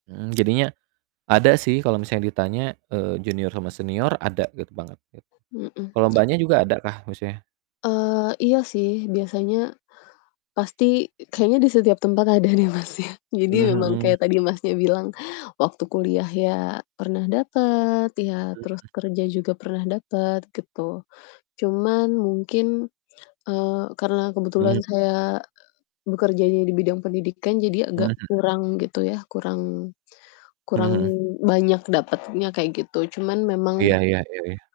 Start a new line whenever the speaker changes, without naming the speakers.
Mhm, jadinya, ada sih kalo misalnya ditanya, eee, junior sama senior ada gitu banget, gitu.
Mmm, mhm.
Kalau Mbaknya juga ada kah musuhnya?
Eee, iya sih, biasanya, pasti kayaknya di setiap tempat ada deh, Mas, ya.
Mmm,
Jadi memang
mhm.
kayak tadi Masnya bilang, waktu kuliah ya pernah dapet, ya, terus
Mhm.
kerja juga pernah dapet, gitu. Cuman mungkin, eee, karena
Hmm.
kebetulan saya bekerjanya di bidang pendidikan, jadi
Mmm,
agak
mhm.
kurang, gitu ya, kurang
Mhm
kurang
mhm.
banyak dapetnya, kayak gitu. Cuman
Iya
memang
iya iya iya.